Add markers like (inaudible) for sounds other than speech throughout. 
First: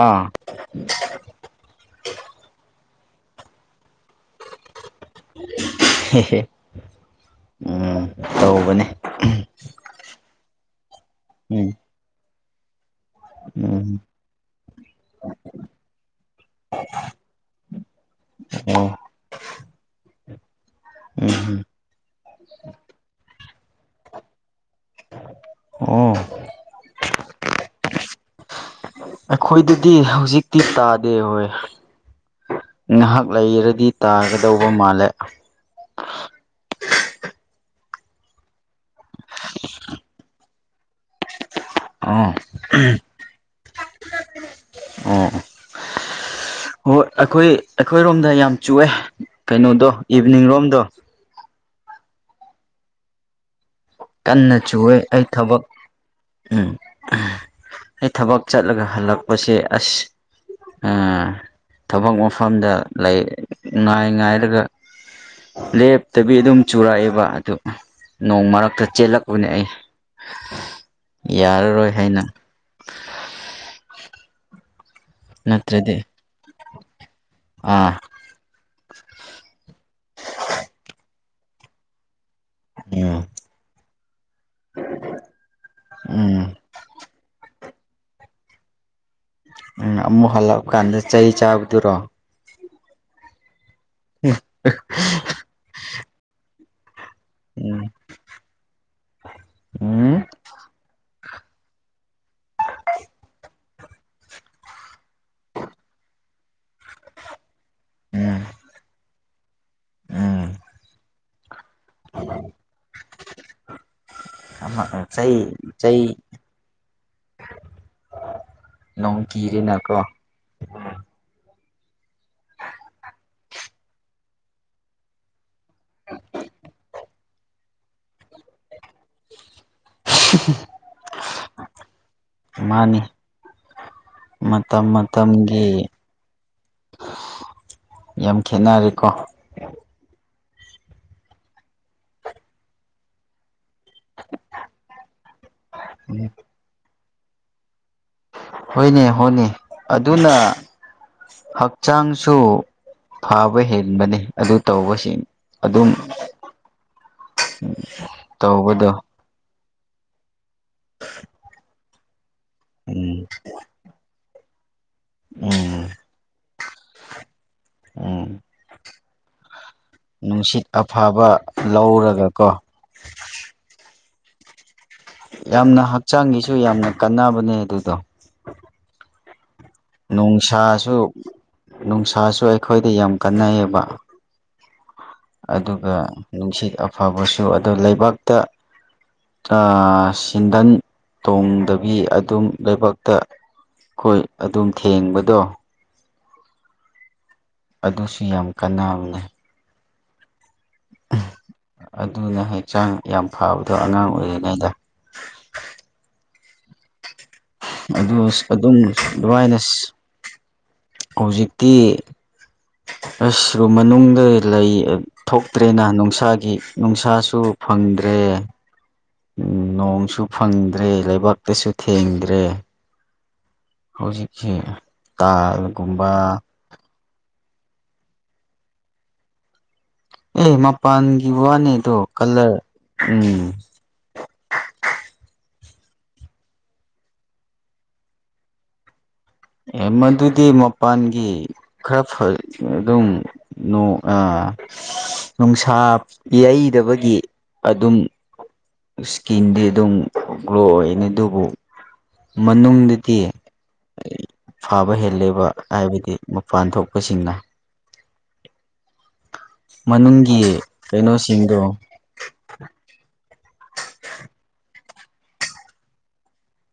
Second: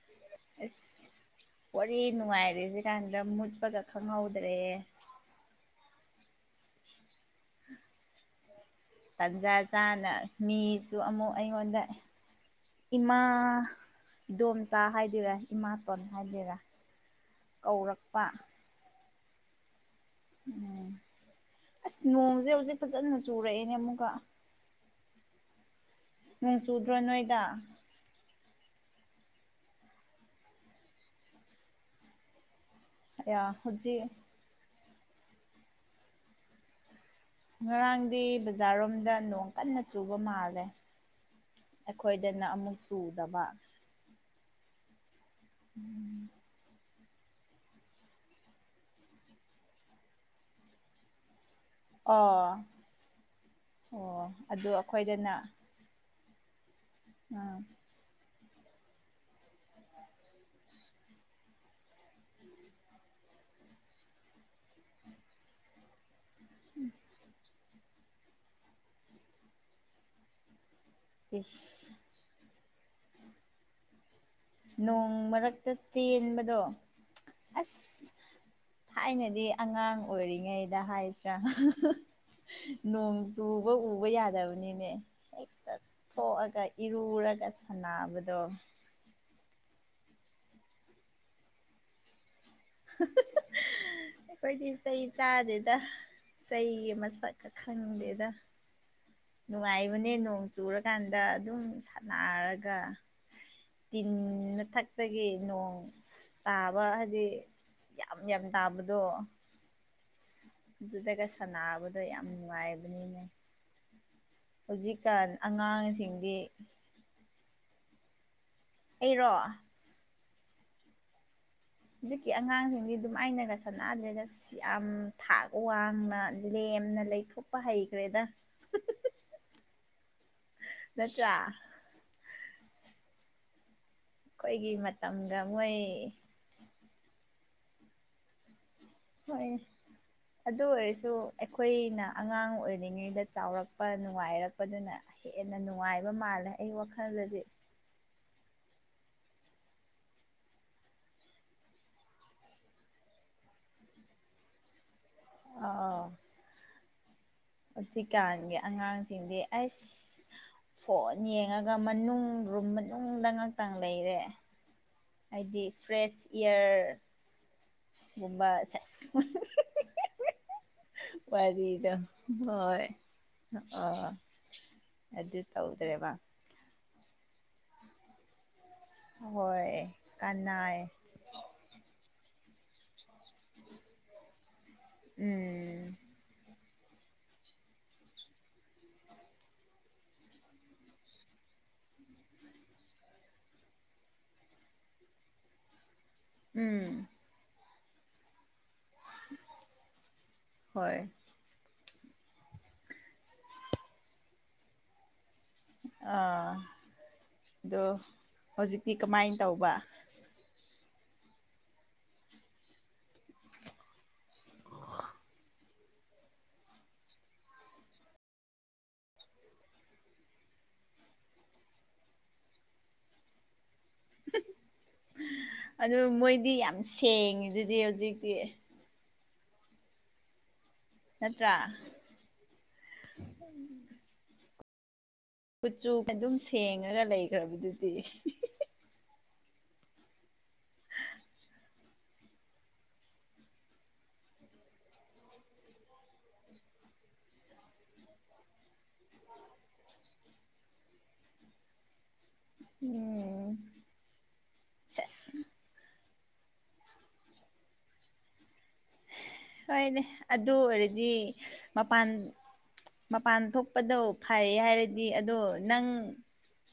ꯑꯥ ꯑꯁ ꯋꯥꯔꯤ ꯅꯨꯡꯉꯥꯏꯔꯤꯁꯤ ꯀꯥꯟꯗ ꯃꯨꯠꯄꯒ ꯈꯪꯍꯧꯗ꯭ꯔꯦ ꯍꯦ ꯍꯦ ꯎꯝ ꯇꯧꯕꯅꯦ ꯇꯥꯟꯖꯥ ꯆꯥꯅ ꯃꯤꯁꯨ ꯑꯃꯨꯛ ꯎꯝ ꯑꯩꯉꯣꯟꯗ ꯏꯃꯥ ꯎꯝ ꯏꯗꯣꯝꯆꯥ ꯍꯥꯏꯗꯣꯏꯔꯥ ꯏꯃꯥꯇꯣꯟ ꯍꯥꯏꯗꯣꯏꯔꯥ ꯀꯧꯔꯛꯄ ꯑꯣ ꯎꯝ ꯎꯝ ꯑꯁ ꯅꯣꯡꯁꯦ ꯍꯧꯖꯤꯛ ꯐꯖꯅ ꯆꯨꯔꯛꯑꯦꯅꯦ ꯑꯃꯨꯛꯀ ꯑꯣ ꯅꯣꯡ ꯆꯨꯗ꯭ꯔꯣ ꯅꯣꯏꯗ ꯑꯩꯈꯣꯏꯗꯗꯤ ꯍꯧꯖꯤꯛꯇꯤ ꯇꯥꯗꯦ ꯍꯣꯏ ꯉꯍꯥꯛ ꯂꯩꯔꯗꯤ ꯍꯧꯖꯤꯛ ꯇꯥꯒꯗꯧꯕ ꯃꯥꯜꯂꯦ ꯉꯔꯥꯡꯗꯤ ꯕꯖꯥꯔꯔꯣꯝꯗ ꯅꯣꯡ ꯀꯟꯅ ꯆꯨꯕ ꯃꯥꯜꯂꯦ ꯑꯥ ꯑꯩꯈꯣꯏꯗꯅ ꯑꯃꯨꯛ ꯆꯨꯗꯕ ꯑꯣ ꯎꯝ ꯍꯣꯏ ꯑꯩꯈꯣꯏ ꯑꯩꯈꯣꯏꯔꯣꯝꯗ ꯌꯥꯝ ꯆꯨꯑꯦ ꯀꯩꯅꯣꯗꯣ ꯏꯚꯅꯤꯡ ꯔꯣꯝꯗꯣ ꯑꯣ ꯑꯣ ꯀꯟꯅ ꯑꯗꯨ ꯆꯨꯑꯦ ꯑꯩ ꯑꯩꯈꯣꯏꯗꯅ ꯊꯕꯛ ꯎꯝ ꯑꯥ ꯑꯩ ꯊꯕꯛ ꯆꯠꯂꯒ ꯍꯜꯂꯛꯄꯁꯦ ꯑꯁ ꯑ ꯊꯕꯛ ꯃꯐꯝꯗ ꯂꯩ ꯉꯥꯏ ꯉꯥꯏꯔꯒ ꯂꯦꯞ ꯇꯕꯤ ꯑꯗꯨꯝ ꯆꯨꯔꯛꯑꯦꯕ ꯑꯗꯨ ꯅꯣꯡ ꯃꯔꯛꯇ ꯆꯦꯜꯂꯛꯄꯅꯦ ꯑꯩ ꯏꯁ ꯌꯥꯔꯔꯣꯏ ꯍꯥꯏꯅ ꯅꯣꯡ ꯃꯔꯛꯇ ꯅꯠꯇ꯭ꯔꯗꯤ ꯆꯦꯟꯕꯗꯣ ꯑꯥ ꯑꯁ ꯊꯥꯏꯅꯗꯤ ꯑꯉꯥꯡ ꯑꯣꯏꯔꯤꯉꯩꯗ ꯍꯥꯏꯁꯤ꯭ꯔꯥ ꯅꯣꯡ ꯎꯝ ꯆꯨꯕ ꯎꯕ ꯌꯥꯗꯕꯅꯤꯅꯦ ꯍꯦꯛꯇ ꯎꯝ ꯊꯣꯛꯑꯒ ꯏꯔꯨꯔꯒ ꯁꯥꯟꯅꯕꯗꯣ ꯎ ꯑꯃꯨꯛ ꯍꯜꯂꯛꯑꯄ ꯀꯥꯟꯗ ꯆꯍꯤ ꯆꯥꯕꯗꯨꯔꯣ ꯑꯩꯈꯣꯏꯗꯤ ꯆꯩ ꯆꯥꯗꯦꯗ ꯆꯩꯒꯤ ꯆꯄꯥ ꯀꯈꯥ ꯎꯝ ꯂꯩꯗ ꯅꯨꯡꯉꯥꯏꯕꯅꯦ ꯎꯝ ꯅꯣꯡ ꯆꯨꯔꯀꯥꯟꯗ ꯑꯗꯨꯝ ꯁꯥꯟꯅꯔꯒ ꯇꯤꯟ ꯃꯊꯛꯇꯒꯤ ꯅꯣꯡ ꯇꯥ ꯐꯕ ꯍꯥꯏꯗꯤ ꯌꯥꯝ ꯎꯝ ꯌꯥꯝ ꯇꯥꯕꯗꯣ ꯑ ꯎꯝ ꯑꯗꯨꯗꯒ ꯁꯥꯟꯕꯗꯣ ꯌꯥꯝ ꯅꯨꯡꯉꯥꯏꯕꯅꯤꯅꯦ ꯑꯃ ꯍꯧꯖꯤꯛꯀꯥꯟ ꯆꯩ ꯆꯩ ꯑꯉꯥꯡꯁꯤꯡꯗꯤ ꯅꯣꯡ ꯑꯩꯔꯣ ꯀꯤꯔꯦꯅꯀꯣ ꯍꯧꯖꯤꯛꯀꯤ ꯑꯉꯥꯡꯁꯤꯡꯗꯤ ꯑꯗꯨꯝꯥꯏꯅꯒ ꯁꯥꯟꯅꯗ꯭ꯔꯦꯗ ꯌꯥꯝ ꯊꯥꯛ ꯋꯥꯡꯅ ꯂꯦꯝꯅ ꯂꯩ ꯄꯄꯥ ꯍ ꯀꯋꯦꯗ ꯇꯥꯗꯔꯦ (inaudible) ꯅꯠꯇꯔ ꯃꯥꯅꯤ ꯑꯩꯈꯣꯏꯒꯤ ꯃꯇꯝ ꯃꯇꯝꯒ ꯃꯇꯝꯒꯤ ꯃꯣꯏ ꯌꯥꯝ ꯈꯦꯅꯔꯦꯀꯣ ꯍꯣꯏ ꯑꯗꯨ ꯑꯣꯏꯔꯁꯨ ꯑꯩꯈꯣꯏꯅ ꯑꯉꯥꯡ ꯑꯣꯏꯔꯤꯉꯩꯗ ꯆꯥꯎꯔꯛ ꯅꯨꯡꯉꯥꯏꯔꯛꯄꯗꯨꯅ ꯍꯦꯟꯅ ꯅꯨꯡꯉꯥꯏꯕ ꯃꯥꯜꯂꯦ ꯑꯩ ꯋꯥꯈꯜꯗꯗꯤ ꯍꯣꯏꯅꯦ ꯍꯣꯏꯅꯦ ꯑꯗꯨꯅ ꯍꯛꯆꯥꯡꯁꯨ ꯐꯕ ꯍꯦꯟꯕꯅꯤ ꯑꯗꯨ ꯇꯧꯕꯁꯤꯡ ꯑꯗꯨꯝ ꯑ ꯍꯧꯖꯤꯛꯀꯥꯟꯒꯤ ꯇꯧꯕꯗꯣ ꯑꯉꯥꯡꯁꯤꯡꯗꯤ ꯑꯁ ꯐꯣꯟ ꯌꯦꯡꯉꯒ ꯃꯅꯨꯡ ꯔꯨꯝ ꯎꯝ ꯃꯅꯨꯡꯗ ꯉꯥꯛꯇꯪ ꯂꯩꯔꯦ ꯍꯥꯏꯗꯤ ꯎꯝ ꯐ꯭ꯔꯦꯁ ꯏꯌꯥꯔ ꯎꯝ ꯝꯕ ꯅꯨꯡꯁꯤꯠ ꯑꯐꯕ ꯋꯥꯔꯤꯗ ꯂꯧꯔꯒꯀꯣ ꯍꯣꯏ ꯑ ꯌꯥꯝꯅ ꯍꯛꯆꯥꯡꯒꯤꯁꯨ ꯌꯥꯝꯅ ꯀꯥꯟꯅꯕꯅꯦ ꯑꯗꯨꯗꯣ ꯍꯣꯏ ꯀꯅꯥꯏ ꯅꯨꯡꯁꯥꯁꯨ ꯅꯨꯡꯁꯥꯁꯨ ꯑꯩꯈꯣꯏꯗ ꯌꯥꯝ ꯀꯥꯟꯅꯩꯌꯦꯕ ꯎꯝ ꯑꯗꯨꯒ ꯅꯨꯡꯁꯤꯠ ꯑꯐꯕꯁꯨ ꯑꯗꯣ ꯂꯩꯕꯥꯛꯇ ꯑ ꯁꯤꯟꯗꯟ ꯇꯣꯡꯗꯕꯤ ꯑꯗꯨꯝ ꯂꯩꯕꯛꯇ ꯑꯩꯈꯣꯏ ꯑꯗꯨꯝ ꯊꯦꯡꯕꯗꯣ ꯎꯝ ꯑꯗꯨꯁꯨ ꯌꯥꯝ ꯀꯥꯟꯅꯦ ꯍꯣꯏ ꯑꯗꯨꯅ ꯍꯛꯆꯥꯡ ꯌꯥꯝ ꯐꯕꯗꯣ ꯑꯉꯥꯡ ꯑꯣꯏꯔꯤꯉꯩꯗ ꯑꯥ ꯑꯗꯣ ꯑꯗꯨ ꯑꯗꯨꯝ ꯍꯧꯖꯤꯛꯇꯤ ꯀꯃꯥꯏꯅ ꯑꯗꯨꯃꯥꯏꯅ ꯇꯧꯕ ꯍꯧꯖꯤꯛꯇꯤ ꯑꯁ ꯃꯅꯨꯡꯗ ꯂꯩ ꯊꯣꯛꯇꯦ ꯇ꯭ꯔꯦꯅ ꯅꯨꯡꯁꯥꯒꯤ ꯅꯨꯡꯁꯥꯁꯨ ꯐꯪꯗ꯭ꯔꯦ ꯅꯣꯡꯁꯨ ꯐꯪꯗ꯭ꯔꯦ ꯂꯩꯕꯥꯛꯇꯁꯨ ꯊꯦꯡꯗ꯭ꯔꯦ ꯍꯧꯖꯤꯛꯁꯤ ꯇꯥꯏꯜꯒꯨꯝꯕ (unintelligible) ꯊꯦꯡꯉꯤꯗꯨꯗꯤ ꯍꯧꯖꯤꯛꯇꯤ ꯑꯦ ꯃꯄꯥꯟꯒꯤ ꯋꯥꯅꯦ ꯅꯠꯇ꯭ꯔꯥ ꯑꯗꯣ ꯀꯂꯔ ꯎꯝ ꯀꯨꯆꯨ ꯑꯗꯨꯝ ꯁꯦꯡꯉꯒ ꯂꯩꯈ꯭ꯔꯕꯗꯨꯗꯤ ꯑꯦ ꯃꯗꯨꯗꯤ ꯃꯄꯥꯟꯒꯤ ꯈꯔ ꯑꯗꯨꯝ ꯅꯨꯡꯁꯥ ꯌꯩꯗꯕꯒꯤ ꯑꯗꯨꯝ ꯏꯁꯀꯤꯟꯗꯤ ꯑꯗꯨꯝ ꯒ꯭ꯂꯣ ꯑꯣꯏꯅꯤ ꯑꯗꯨꯕꯨ ꯃꯅꯨꯡꯗꯗꯤ ꯎꯝ ꯐꯥꯕ ꯁꯦꯁ ꯍꯦꯜꯂꯤꯦꯕ ꯍꯥꯏꯕꯗꯤ ꯃꯄꯥꯟ ꯊꯣꯛꯄꯁꯤꯡꯅ ꯍꯣꯏꯅꯦ ꯑꯗꯨ ꯃꯅꯨꯡꯒꯤ ꯑꯣꯏꯔꯗꯤ ꯀꯩꯅꯣꯁꯤꯡꯗꯣ ꯃꯄꯥꯟ ꯃꯄꯥꯟ ꯊꯣꯛꯄꯗꯣ ꯐꯔ ꯍꯥꯏꯔꯗꯤ ꯑꯗꯣ ꯅꯪ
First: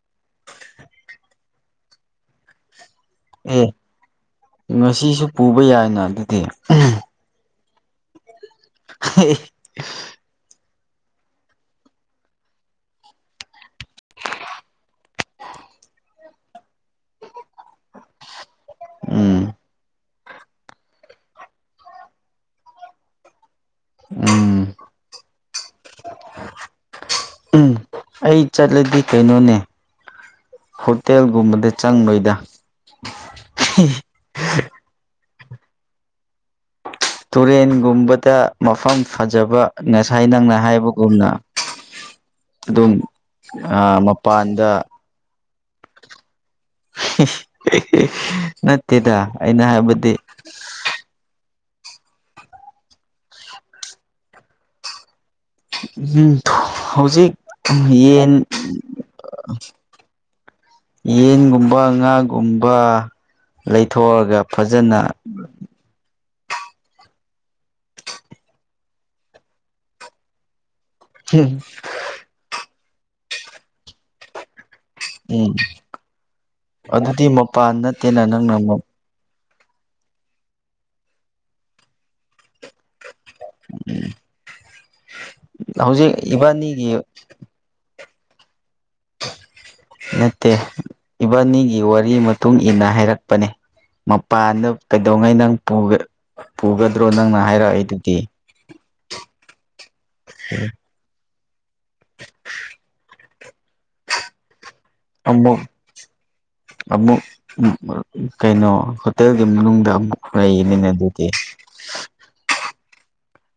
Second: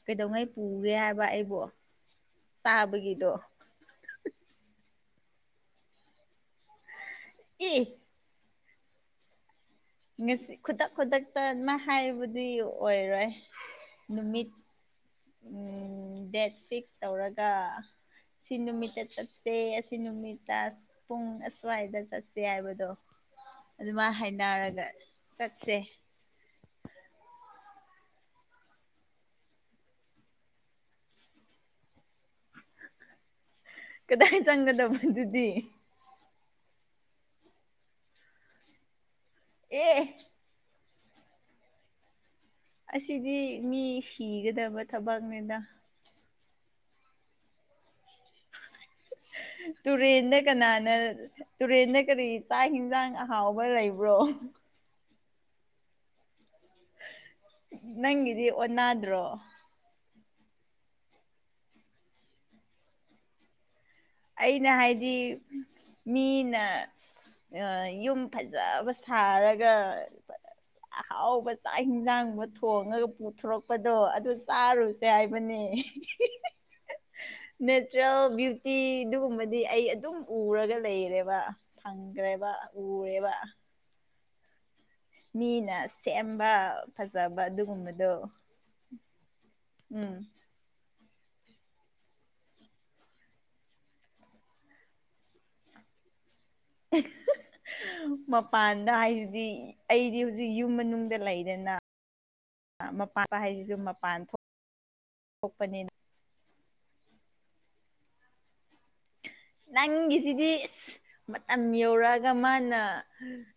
ꯀꯩꯗꯧꯉꯩ ꯄꯨꯒꯦ ꯍꯥꯏꯕ ꯑꯩꯕꯨꯣ ꯆꯥꯕꯒꯤꯗꯣ ꯑꯦ ꯉꯁꯤꯁꯨ ꯄꯨꯕ ꯌꯥꯏꯅ ꯑꯗꯨꯗꯤ ꯏ ꯍꯦ ꯉꯁꯤ ꯈꯨꯗꯛ ꯈꯨꯗꯛꯇꯅ ꯍꯥꯏꯕꯨꯗꯤ ꯑꯣꯏꯔꯣꯏ ꯅꯨꯃꯤꯠ ꯗꯦꯠ ꯐꯤꯛꯁ ꯇꯧꯔꯒ ꯁꯤ ꯅꯨꯃꯤꯠꯇ ꯎꯝ ꯆꯠꯁꯦ ꯑꯁꯤ ꯅꯨꯃꯤꯠꯇ ꯄꯨꯡ ꯑꯁ꯭ꯋꯥꯏꯗ ꯆꯠꯁ ꯍꯥꯏꯕꯗꯣ ꯑꯗꯨꯃꯥꯏꯅ ꯎꯝ ꯍꯥꯏꯅꯔꯒ ꯆꯠꯁꯦ ꯎꯝ ꯑꯩ ꯆꯠꯂꯗꯤ ꯀꯩꯅꯣꯅꯦ ꯍꯣꯇꯦꯜꯒꯨꯝꯕꯗ ꯆꯪꯕꯣꯏꯗ ꯀꯗꯥꯏ ꯆꯪꯒꯗꯕꯣ ꯑꯗꯨꯗꯤ ꯇꯨꯔꯦꯟꯒꯨꯝꯕꯗ ꯃꯐꯝ ꯐꯖꯕ ꯑꯦ ꯉꯁꯥꯏ ꯅꯪꯅ ꯍꯥꯏꯕ ꯑꯗꯨꯨꯝꯅ ꯑꯗꯨꯝ ꯃꯄꯥꯟꯗ ꯊꯕꯥꯒꯅꯤꯗ (unintelligible) ꯑꯩꯅ ꯍꯥꯏꯕꯗꯤ ꯇꯨꯔꯦꯟꯗ ꯀꯅꯥꯅ ꯇꯨꯔꯦꯟꯗ ꯀꯔꯤ ꯆꯥꯛ ꯌꯦꯟꯁꯥꯡ ꯑꯍꯥꯎꯕ ꯂꯩꯕ꯭ꯔꯣ ꯎꯝ ꯍꯧꯖꯤꯛ ꯌꯦꯟ ꯅꯪꯒꯤꯗꯤ ꯑꯣꯟꯅꯗ꯭ꯔꯣ ꯌꯦꯟꯒꯨꯝꯕ ꯉꯥꯒꯨꯝꯕ ꯂꯩꯊꯣꯛꯑꯒ ꯑꯩꯅ ꯐꯖꯅ ꯍꯥꯏꯗꯤ ꯃꯤꯅ ꯌꯨꯝ ꯐꯖꯕ ꯁꯥꯔꯒ ꯑꯍꯥꯎꯕ ꯆꯥꯛ ꯏꯟꯁꯥꯡꯕ ꯊꯣꯡꯉꯒ ꯄꯨꯊꯣꯔꯛꯄꯗꯣ ꯑꯗꯨ ꯆꯥꯔꯨꯁ ꯇꯏꯕ ꯎꯝ ꯑꯗꯨꯗꯤ ꯃꯄꯥꯟ ꯅꯦꯆꯔꯦꯜ ꯅꯠꯇꯦꯅ ꯭ꯨꯇ ꯅꯪꯅ ꯑꯗꯨꯒꯨꯝꯕꯗꯤ ꯑꯩ ꯑꯗꯨꯝ ꯎꯔꯒ ꯂꯩꯔꯦꯕ ꯐꯪꯈ꯭ꯔꯦꯕ ꯎꯔꯦꯕ ꯎꯝ ꯃꯤꯅ ꯁꯦꯝꯕ ꯐꯖꯕ ꯑꯗꯨꯒꯨꯝꯕꯗꯣ ꯎꯝ ꯅꯠꯇꯦ ꯏꯕꯥꯅꯤꯒꯤ ꯋꯥꯔꯤ ꯃꯇꯨꯡ ꯏꯟꯅ ꯍꯥꯏꯔꯛꯄꯅꯤ ꯃꯄꯥꯟꯗ ꯀꯩꯗꯧꯉꯩ ꯅꯪ ꯄꯨꯒꯗ꯭ꯔꯣ ꯅꯪꯅ ꯍꯥꯏꯔꯛꯏꯗꯨꯗꯤ ꯃꯄꯥꯟꯗ ꯍꯥꯏꯁꯤꯗꯤ ꯑꯩꯗꯤ ꯍꯧꯖꯤꯛ ꯌꯨꯝ ꯃꯅꯨꯡꯗ ꯂꯩꯔꯤ ꯑꯗꯨꯅ ꯃꯥꯟ ꯍꯥꯏꯁꯤꯁꯨ ꯃꯄꯥꯟ ꯊꯣꯛ ꯑꯃꯨꯛ ꯑꯃꯨꯛ ꯀꯩꯅꯣ ꯇꯦꯜꯒꯤ ꯃꯅꯨꯡꯗ ꯑꯃꯨꯛ ꯅꯪꯒꯤꯁꯤꯗꯤ ꯂꯩꯅꯤꯅꯦ ꯑꯁ ꯑꯗꯨꯗꯤ (unintelligible) ꯌꯧꯔꯛꯑꯒ ꯃꯥꯅ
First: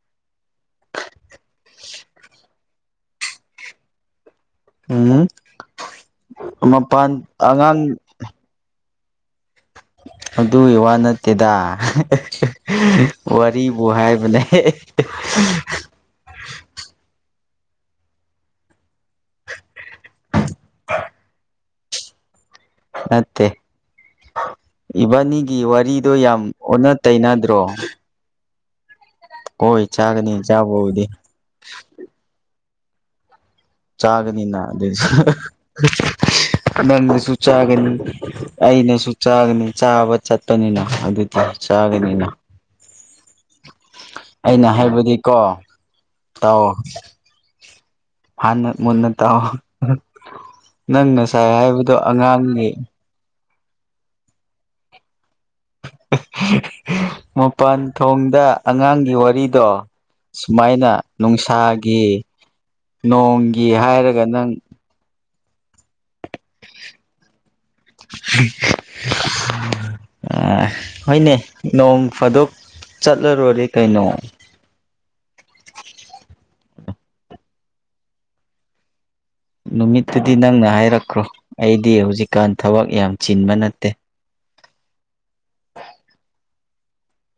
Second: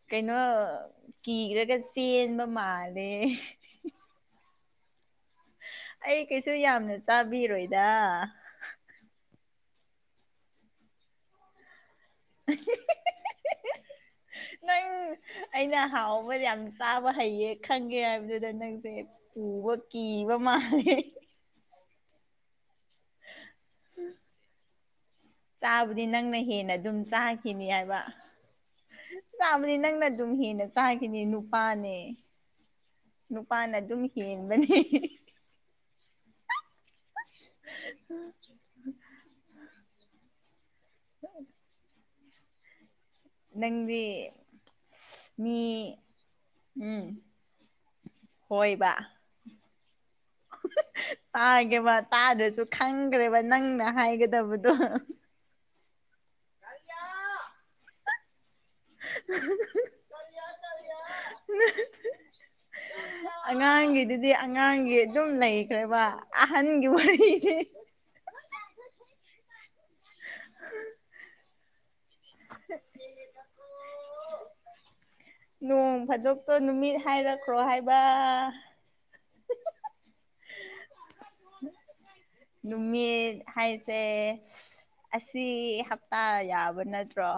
ꯀꯩꯅꯣ ꯀꯤꯔꯒ ꯆꯦꯟꯕ ꯃꯥꯜꯂꯦ ꯎꯝ ꯑꯩ ꯀꯩꯁꯨ ꯌꯥꯝꯅ ꯃꯄꯥꯟ ꯆꯥꯕꯤꯔꯣꯏꯗ ꯑꯉꯥꯡ ꯑꯗꯨꯒꯤ ꯋꯥ ꯅꯠꯇꯦꯗ ꯋꯥꯔꯤꯕꯨ ꯍꯥꯏꯕꯅꯦ ꯅꯪ ꯑꯩꯅ ꯍꯥꯎꯕ ꯌꯥꯝ ꯆꯥꯕ ꯍꯩꯌꯦ ꯈꯪꯉꯦ ꯍꯥꯏꯕꯗꯨꯗ ꯅꯪꯁꯦ ꯄꯨꯕ ꯀꯤꯕ ꯃꯥꯜꯂꯦ ꯅꯠꯇꯦ ꯏꯕꯥꯅꯤ ꯆꯥꯕꯨꯗꯤ ꯅꯪꯅ ꯍꯦꯟꯅ ꯑꯗꯨꯝ ꯆꯥꯈꯤꯅꯤ ꯍꯥꯏꯕ ꯆꯥꯕꯅꯤ ꯍꯣꯏ ꯅꯪꯅ ꯑꯗꯨꯝ ꯆꯥꯒꯅꯤ ꯍꯦꯟꯅ ꯆꯥꯕꯕꯨꯗꯤ ꯆꯥꯈꯤꯅꯤ ꯅꯨꯄꯥꯅꯦ ꯅꯨꯄꯥꯅ ꯑꯗꯨꯝ ꯍꯦꯟꯕꯅꯦ (unintelligible) ꯁꯨ ꯆꯥꯒꯅꯤ ꯑꯩꯅꯁꯨ ꯆꯥꯒꯅꯤ ꯆꯥꯕ ꯆꯠꯄꯅꯤꯅ ꯑꯗꯨꯗꯤ ꯆꯥꯒꯅꯤꯅ ꯅꯪꯗꯤ ꯑꯩꯅ ꯍꯥꯏꯕꯗꯤꯀꯣ ꯃꯤ ꯇꯥꯎ ꯎꯝ ꯍꯥꯟꯅ ꯍꯣꯏꯕ ꯃꯨꯟꯅ ꯇꯥꯎꯑꯣ ꯅꯪ ꯉꯁꯥꯏ ꯍꯥꯏꯕꯗꯣ ꯇꯥꯒꯦꯕ ꯇꯥꯗ꯭ꯔꯁꯨ ꯑꯉꯥꯡꯅꯤ ꯈꯪꯈ꯭ꯔꯦꯕ ꯅꯪꯅ ꯍꯥꯏꯒꯗꯕꯗꯣ ꯃꯄꯥꯟ ꯊꯣꯡꯗ ꯑꯉꯥꯡꯒꯤ ꯋꯥꯔꯤꯗꯣ ꯁꯨꯃꯥꯏꯅ ꯅꯣꯡꯁꯥꯒꯤ ꯅꯣꯡꯒꯤ ꯍꯥꯏꯔꯒ ꯑꯉꯥꯡꯒꯤꯗꯨꯗꯤ ꯅꯪ ꯑꯉꯥꯡꯒꯤ ꯑꯗꯨꯝ ꯂꯩꯈ꯭ꯔꯦꯕ ꯑꯍꯟꯒꯤ ꯋꯥꯔꯤꯁꯦ ꯑ ꯍꯣꯏꯅꯦ ꯅꯣꯡ ꯐꯥꯗꯣꯛ ꯆꯠꯂꯔꯣꯔꯦ ꯀꯩꯅꯣ ꯅꯣꯡ ꯐꯥꯗꯣꯛꯇꯣ ꯅꯨꯃꯤꯠ ꯍꯥꯏꯔꯛꯈ꯭ꯔꯣ ꯍꯥꯏꯕ ꯅꯨꯃꯤꯠꯇꯨꯗꯤ ꯅꯪꯅ ꯍꯥꯏꯔꯛꯈ꯭ꯔꯣ ꯑꯩꯗꯤ ꯍꯨꯖꯤꯛ ꯅꯨꯃꯤꯠ ꯍꯥꯏꯁꯦ ꯑꯁꯤ ꯍꯞꯄꯥ ꯌꯥꯕ ꯅꯠꯇ꯭ꯔꯣ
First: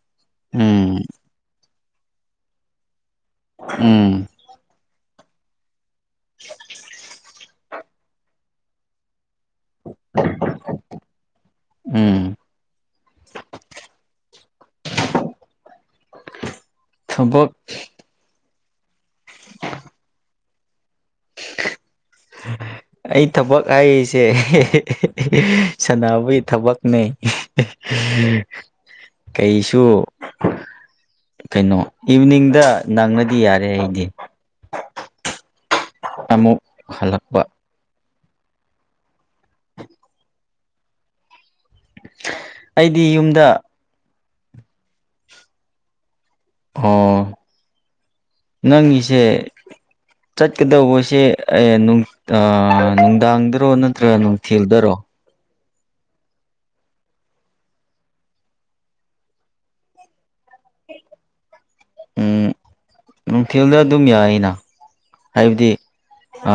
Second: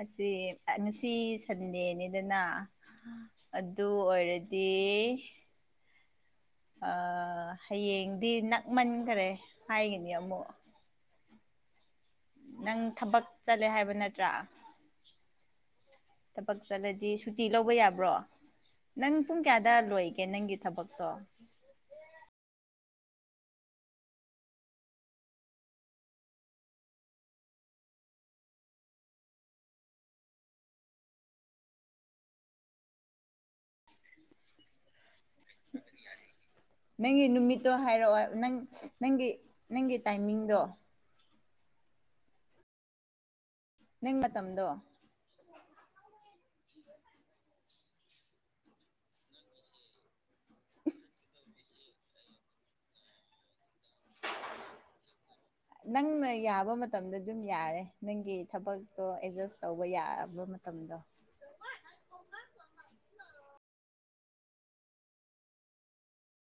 ꯑꯁꯤ ꯎꯝ ꯉꯁꯤ ꯁꯟꯗꯦꯅꯤꯗꯅ ꯑꯗꯨ ꯎꯝ ꯑꯣꯏꯔ ꯗꯤ (inaudible) ꯑ ꯍꯌꯦꯡꯗꯤ ꯅꯛꯃꯟꯈꯔꯦ ꯍꯥꯏꯒꯅꯤ ꯑꯃꯨꯛ (inaudible) ꯅꯪ ꯊꯕꯛ ꯆꯠꯂꯦ ꯍꯥꯏꯕ ꯅꯠꯇ꯭ꯔꯥ ꯊꯕꯛ ꯆꯠꯂꯗꯤ ꯁꯨꯇꯤ ꯊꯕꯛ ꯂꯧꯕ ꯌꯥꯕ꯭ꯔꯣ ꯅꯪ ꯄꯨꯡ ꯀꯌꯥꯗ ꯂꯣꯏꯒꯦ ꯅꯪꯒꯤ ꯊꯕꯛꯇꯣ (inaudible) ꯑꯩ ꯊꯕꯛ ꯍꯥꯏꯔꯤꯁꯦ ꯁꯥꯟꯅꯕꯒꯤ ꯊꯕꯛꯅꯦ ꯀꯩꯁꯨ ꯀꯩꯅꯣ ꯏꯕꯤꯅꯤꯡꯗ ꯅꯪꯉꯗꯤ ꯌꯥꯔꯦ ꯑꯩꯗꯤ ꯑꯃꯨꯛ ꯅꯪꯒꯤ ꯍꯜꯂꯛꯄ ꯅꯨꯃꯤꯠ ꯇꯣ ꯍꯥꯏꯔꯛꯑꯣ ꯅꯪ ꯅꯪꯒꯤ ꯅꯪꯒꯤ ꯇꯥꯏꯃꯤꯡꯗꯣ ꯑꯩꯗꯤ ꯌꯨꯝꯗ ꯅꯪ ꯃꯇꯝꯗꯣ ꯑꯣ ꯅꯪꯒꯤꯁꯦ ꯆꯠꯀꯗꯧꯕꯁꯦ ꯑꯦ ꯅꯨꯡ ꯑ ꯅꯨꯡꯗꯥꯡꯗꯔꯣ ꯅꯠꯇ꯭ꯔꯒ ꯅꯨꯡꯊꯤꯜꯗꯔꯣ ꯅꯪꯅ ꯌꯥꯕ ꯃꯇꯝꯗ ꯑꯗꯨꯝ ꯌꯥꯔꯦ ꯅꯪꯒꯤ ꯊꯕꯛꯇꯣ ꯑꯦꯖꯁ ꯇꯧꯕ ꯌꯥꯔꯕ ꯃꯇꯝꯗꯣ ꯎꯝ ꯅꯨꯡꯊꯤꯜꯗ ꯑꯗꯨꯝ ꯌꯥꯏꯅ ꯍꯥꯏꯕꯗꯤ ꯑ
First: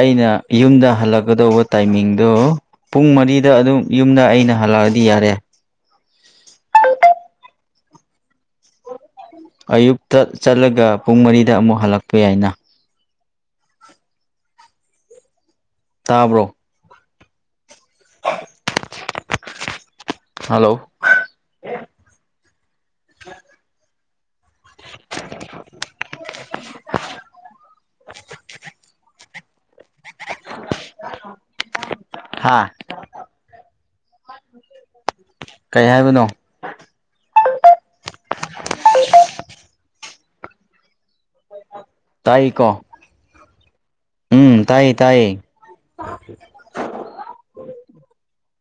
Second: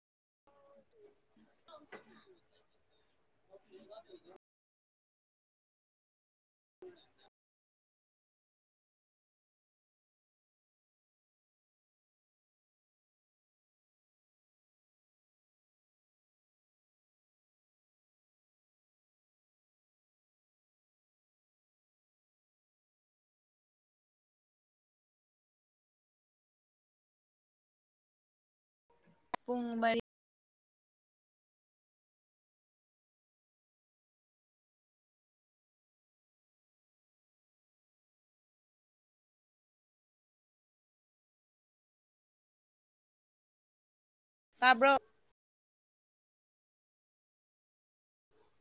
ꯑꯩꯅ ꯌꯨꯝꯗ ꯍꯜꯂꯛ ꯀꯗꯧꯕ ꯇꯥꯏꯃꯤꯡꯗꯣ ꯄꯨꯡ ꯃꯔꯤꯗ ꯑꯗꯨꯝ ꯌꯨꯝꯗ ꯑꯩꯅ ꯍꯜꯂꯛꯑꯗꯤ ꯌꯥꯔꯦ ꯑꯌꯨꯛꯇ ꯆꯠꯂꯒ ꯄꯨꯡ ꯃꯔꯤꯗ ꯑꯃꯨꯛ ꯍꯜꯂꯛꯄ ꯌꯥꯏꯅ ꯇꯥꯕ꯭ꯔꯣ ꯍꯜꯂꯣ ꯄꯨꯡ ꯃꯔꯤ ꯍꯥꯥ ꯀꯩ ꯍꯥꯏꯕꯅꯣ ꯇꯥꯏꯀꯣ ꯎꯝ ꯇꯥꯏꯌꯦ ꯇꯥꯕ꯭ꯔꯣ ꯇꯥꯏꯌꯦ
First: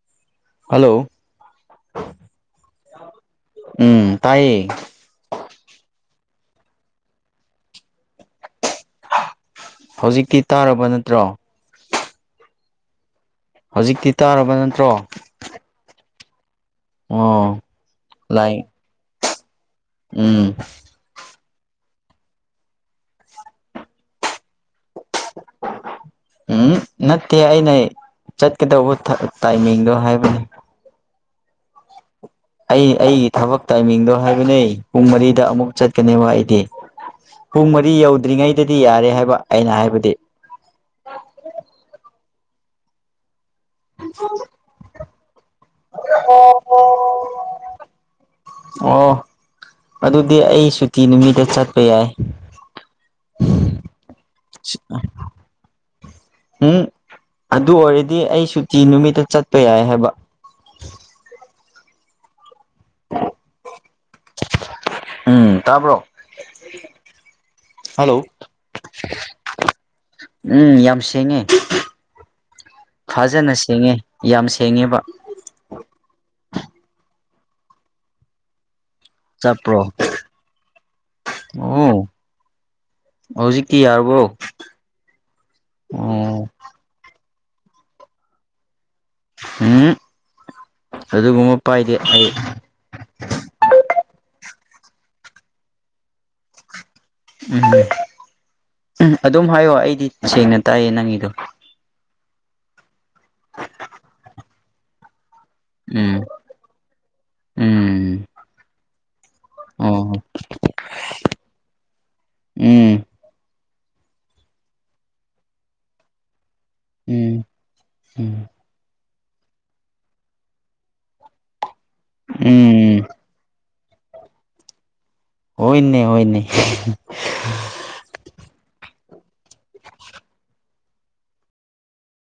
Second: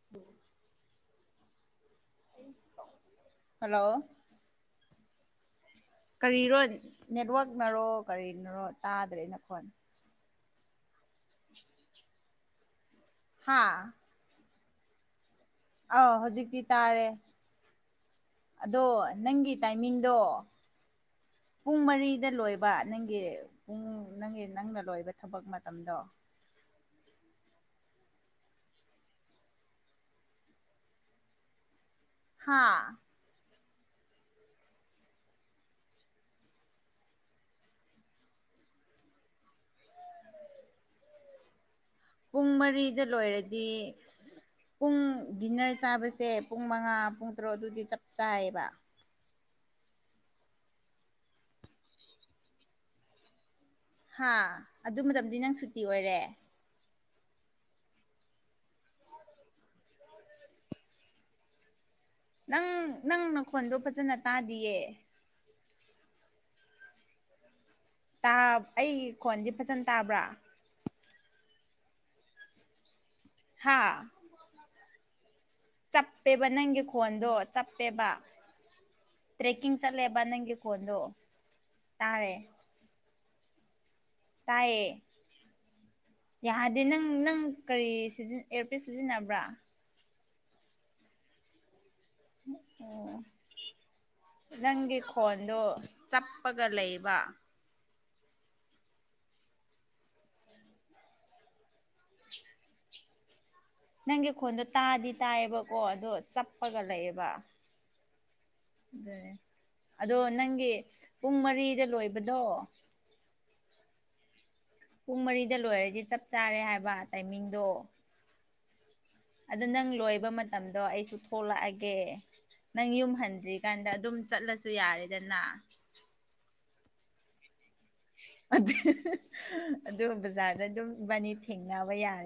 (unintelligible) ꯍꯜꯂꯣ ꯍꯜꯂꯣ ꯎꯝ ꯇꯥꯏꯌꯦ ꯀꯔꯤꯔꯣ ꯅꯦꯠꯋꯥꯛꯅꯔꯣ ꯀꯔꯤꯅꯔꯣ ꯇꯥꯗ꯭ꯔꯦ ꯅꯈꯣꯟ ꯍꯧꯖꯤꯛꯇꯤ ꯇꯥꯔꯕ ꯅꯠꯇ꯭ꯔꯣ (inaudible) ꯍꯥ ꯍꯧꯖꯤꯛꯇꯤ ꯇꯥꯔꯕ ꯅꯠꯇ꯭ꯔꯣ ꯑꯧ ꯍꯧꯖꯤꯛꯇꯤ ꯇꯥꯔꯦ ꯑꯣ ꯂꯥꯏ ꯑꯗꯣ ꯅꯪꯒꯤ ꯇꯥꯏꯃꯤꯡꯗꯣ ꯎꯝ ꯄꯨꯡ ꯃꯔꯤꯗ ꯂꯣꯏꯕ ꯅꯪꯒꯤ ꯄꯨꯡ ꯅꯪꯒꯤ ꯅꯪꯅ ꯂꯣꯏꯕ ꯊꯕꯛ ꯃꯇꯝꯗꯣ ꯎꯝ ꯅꯠꯇꯦ ꯑꯩꯅ ꯆꯠꯀꯗꯧꯕ ꯇꯥꯏꯃꯤꯡꯗꯣ ꯍꯥꯏꯕꯅꯦ ꯑꯩ ꯍꯥ ꯑꯩꯒꯤ ꯊꯕꯛ ꯇꯥꯏꯃꯤꯡꯗꯣ ꯍꯥꯏꯕꯅꯦ ꯄꯨꯡ ꯃꯔꯤꯗ ꯑꯃꯨꯛ ꯆꯠꯀꯅꯦꯕ ꯑꯩꯗꯤ ꯄꯨꯡ ꯃꯔꯤ ꯌꯧꯗ꯭ꯔꯤꯉꯩꯗꯗꯤ ꯌꯥꯔꯦ ꯍꯥꯏꯕ ꯑꯩꯅ ꯍꯥꯏꯕꯗꯤ ꯄꯨꯡ ꯃꯔꯤꯗ ꯂꯣꯏꯔꯗꯤ ꯄꯨꯡ ꯗꯤꯟꯅꯔ ꯆꯥꯕꯁꯦ ꯄꯨꯡ ꯃꯉꯥ ꯄꯨꯡ ꯇꯔꯨꯛ ꯑꯗꯨꯗꯤ ꯆꯞ ꯆꯥꯏꯌꯦꯕ ꯑꯣ ꯑꯗꯨꯗꯤ ꯑꯩ ꯁꯨꯇꯤ ꯅꯨꯃꯤꯠꯇ ꯆꯠꯄ ꯌꯥꯏ ꯍꯥ ꯑꯗꯨ ꯃꯇꯝꯗꯤ ꯅꯪ ꯁꯨꯇꯤ ꯑꯣꯏꯔꯦ ꯎꯪ ꯑꯗꯨ ꯑꯣꯏꯔꯗꯤ ꯑꯩ ꯁꯨꯇꯤ ꯅꯨꯃꯤꯠꯇ ꯆꯠꯄ ꯌꯥꯏ ꯍꯥꯏꯕ ꯅꯪ ꯅꯪ ꯅꯈꯣꯟꯗꯣ ꯐꯖꯅ ꯇꯥꯗꯤꯌꯦ ꯎꯝ ꯇꯥꯕ꯭ꯔꯣ ꯍꯜꯂꯣ ꯇꯥꯞ ꯑꯩ ꯈꯣꯟꯖꯦ ꯐꯖꯅ ꯇꯥꯕ꯭ꯔꯥ ꯎꯝ ꯌꯥꯝ ꯁꯦꯡꯉꯦ ꯐꯖꯅ ꯍꯥ ꯁꯦꯡꯉꯦ ꯌꯥꯝ ꯁꯦꯡꯉꯦꯕ ꯆꯞꯄꯦꯕ ꯅꯪꯒꯤ ꯈꯣꯟꯗꯣ ꯆꯞꯄꯦꯕ ꯇ꯭ꯔꯦꯛꯀꯤꯡ ꯆꯠꯄ꯭ꯔꯣ ꯆꯠꯂꯦꯕ ꯅꯪꯒꯤ ꯈꯣꯟꯗꯣ ꯑꯣ ꯇꯥꯔꯦ ꯍꯧꯖꯤꯛꯇꯤ ꯌꯥꯔꯕꯣ ꯇꯥꯏꯌꯦ ꯑꯣ ꯌꯥꯗ ꯗꯦ ꯅꯪ ꯅꯪ ꯀꯔꯤ ꯁꯤꯖꯤꯟ ꯑꯦꯌꯔꯄꯤꯁ ꯁꯤꯖꯤꯟꯅꯕ꯭ꯔꯥ ꯎꯝ ꯑꯗꯨꯒꯨꯝꯕ ꯄꯥꯏꯗꯦ ꯑꯩ ꯑꯣ ꯅꯪꯒꯤ ꯈꯣꯟꯗꯣ ꯆꯞꯄꯒ ꯂꯩꯕ ꯎꯝ ꯎꯝ ꯑꯗꯨꯝ ꯍꯥꯏꯌꯣ ꯑꯩꯗꯤ ꯁꯦꯡꯅ ꯇꯥꯏꯌꯦ ꯅꯪꯒꯤꯗꯣ (unintelligible) (unintelligible) ꯅꯪꯒꯤ ꯈꯣꯟꯗꯣ ꯇꯥꯗꯤ ꯇꯥꯏꯌꯦꯕꯀꯣ ꯑꯗꯣ ꯎꯝ ꯆꯞꯄꯒ ꯂꯩꯌꯦꯕ ꯎꯝ ꯑꯣ ꯑꯗꯣ ꯅꯪꯒꯤ ꯄꯨꯡ ꯃꯔꯤꯗ ꯂꯣꯏꯕꯗꯣ ꯎꯝ ꯄꯨꯡ ꯃꯔꯤꯗ ꯂꯣꯏꯔꯗꯤ ꯆꯞ ꯆꯥꯔꯦ ꯍꯥꯏꯕ ꯎꯝ ꯇꯥꯏꯃꯤꯡꯗꯣ ꯎꯝ ꯑꯗꯨ ꯅꯪ ꯂꯣꯏꯕ ꯃꯇꯝꯗꯣ ꯑꯩꯁꯨ ꯊꯣꯛꯂꯛꯑꯒꯦ ꯅꯪ ꯎꯝ ꯌꯨꯝ ꯍꯟꯗ꯭ꯔꯤꯀꯥꯟꯗ ꯑꯗꯨꯝ ꯆꯠꯂꯁꯨ ꯌꯥꯔꯦꯗꯅ ꯏꯅꯦ ꯍꯣꯏꯅꯦ ꯑꯗꯨ ꯑꯗꯨ ꯕꯖꯥꯔꯗ ꯑꯗꯨꯝ ꯏꯕꯥꯅꯤ ꯊꯦꯡꯅꯕ ꯌꯥꯔꯦ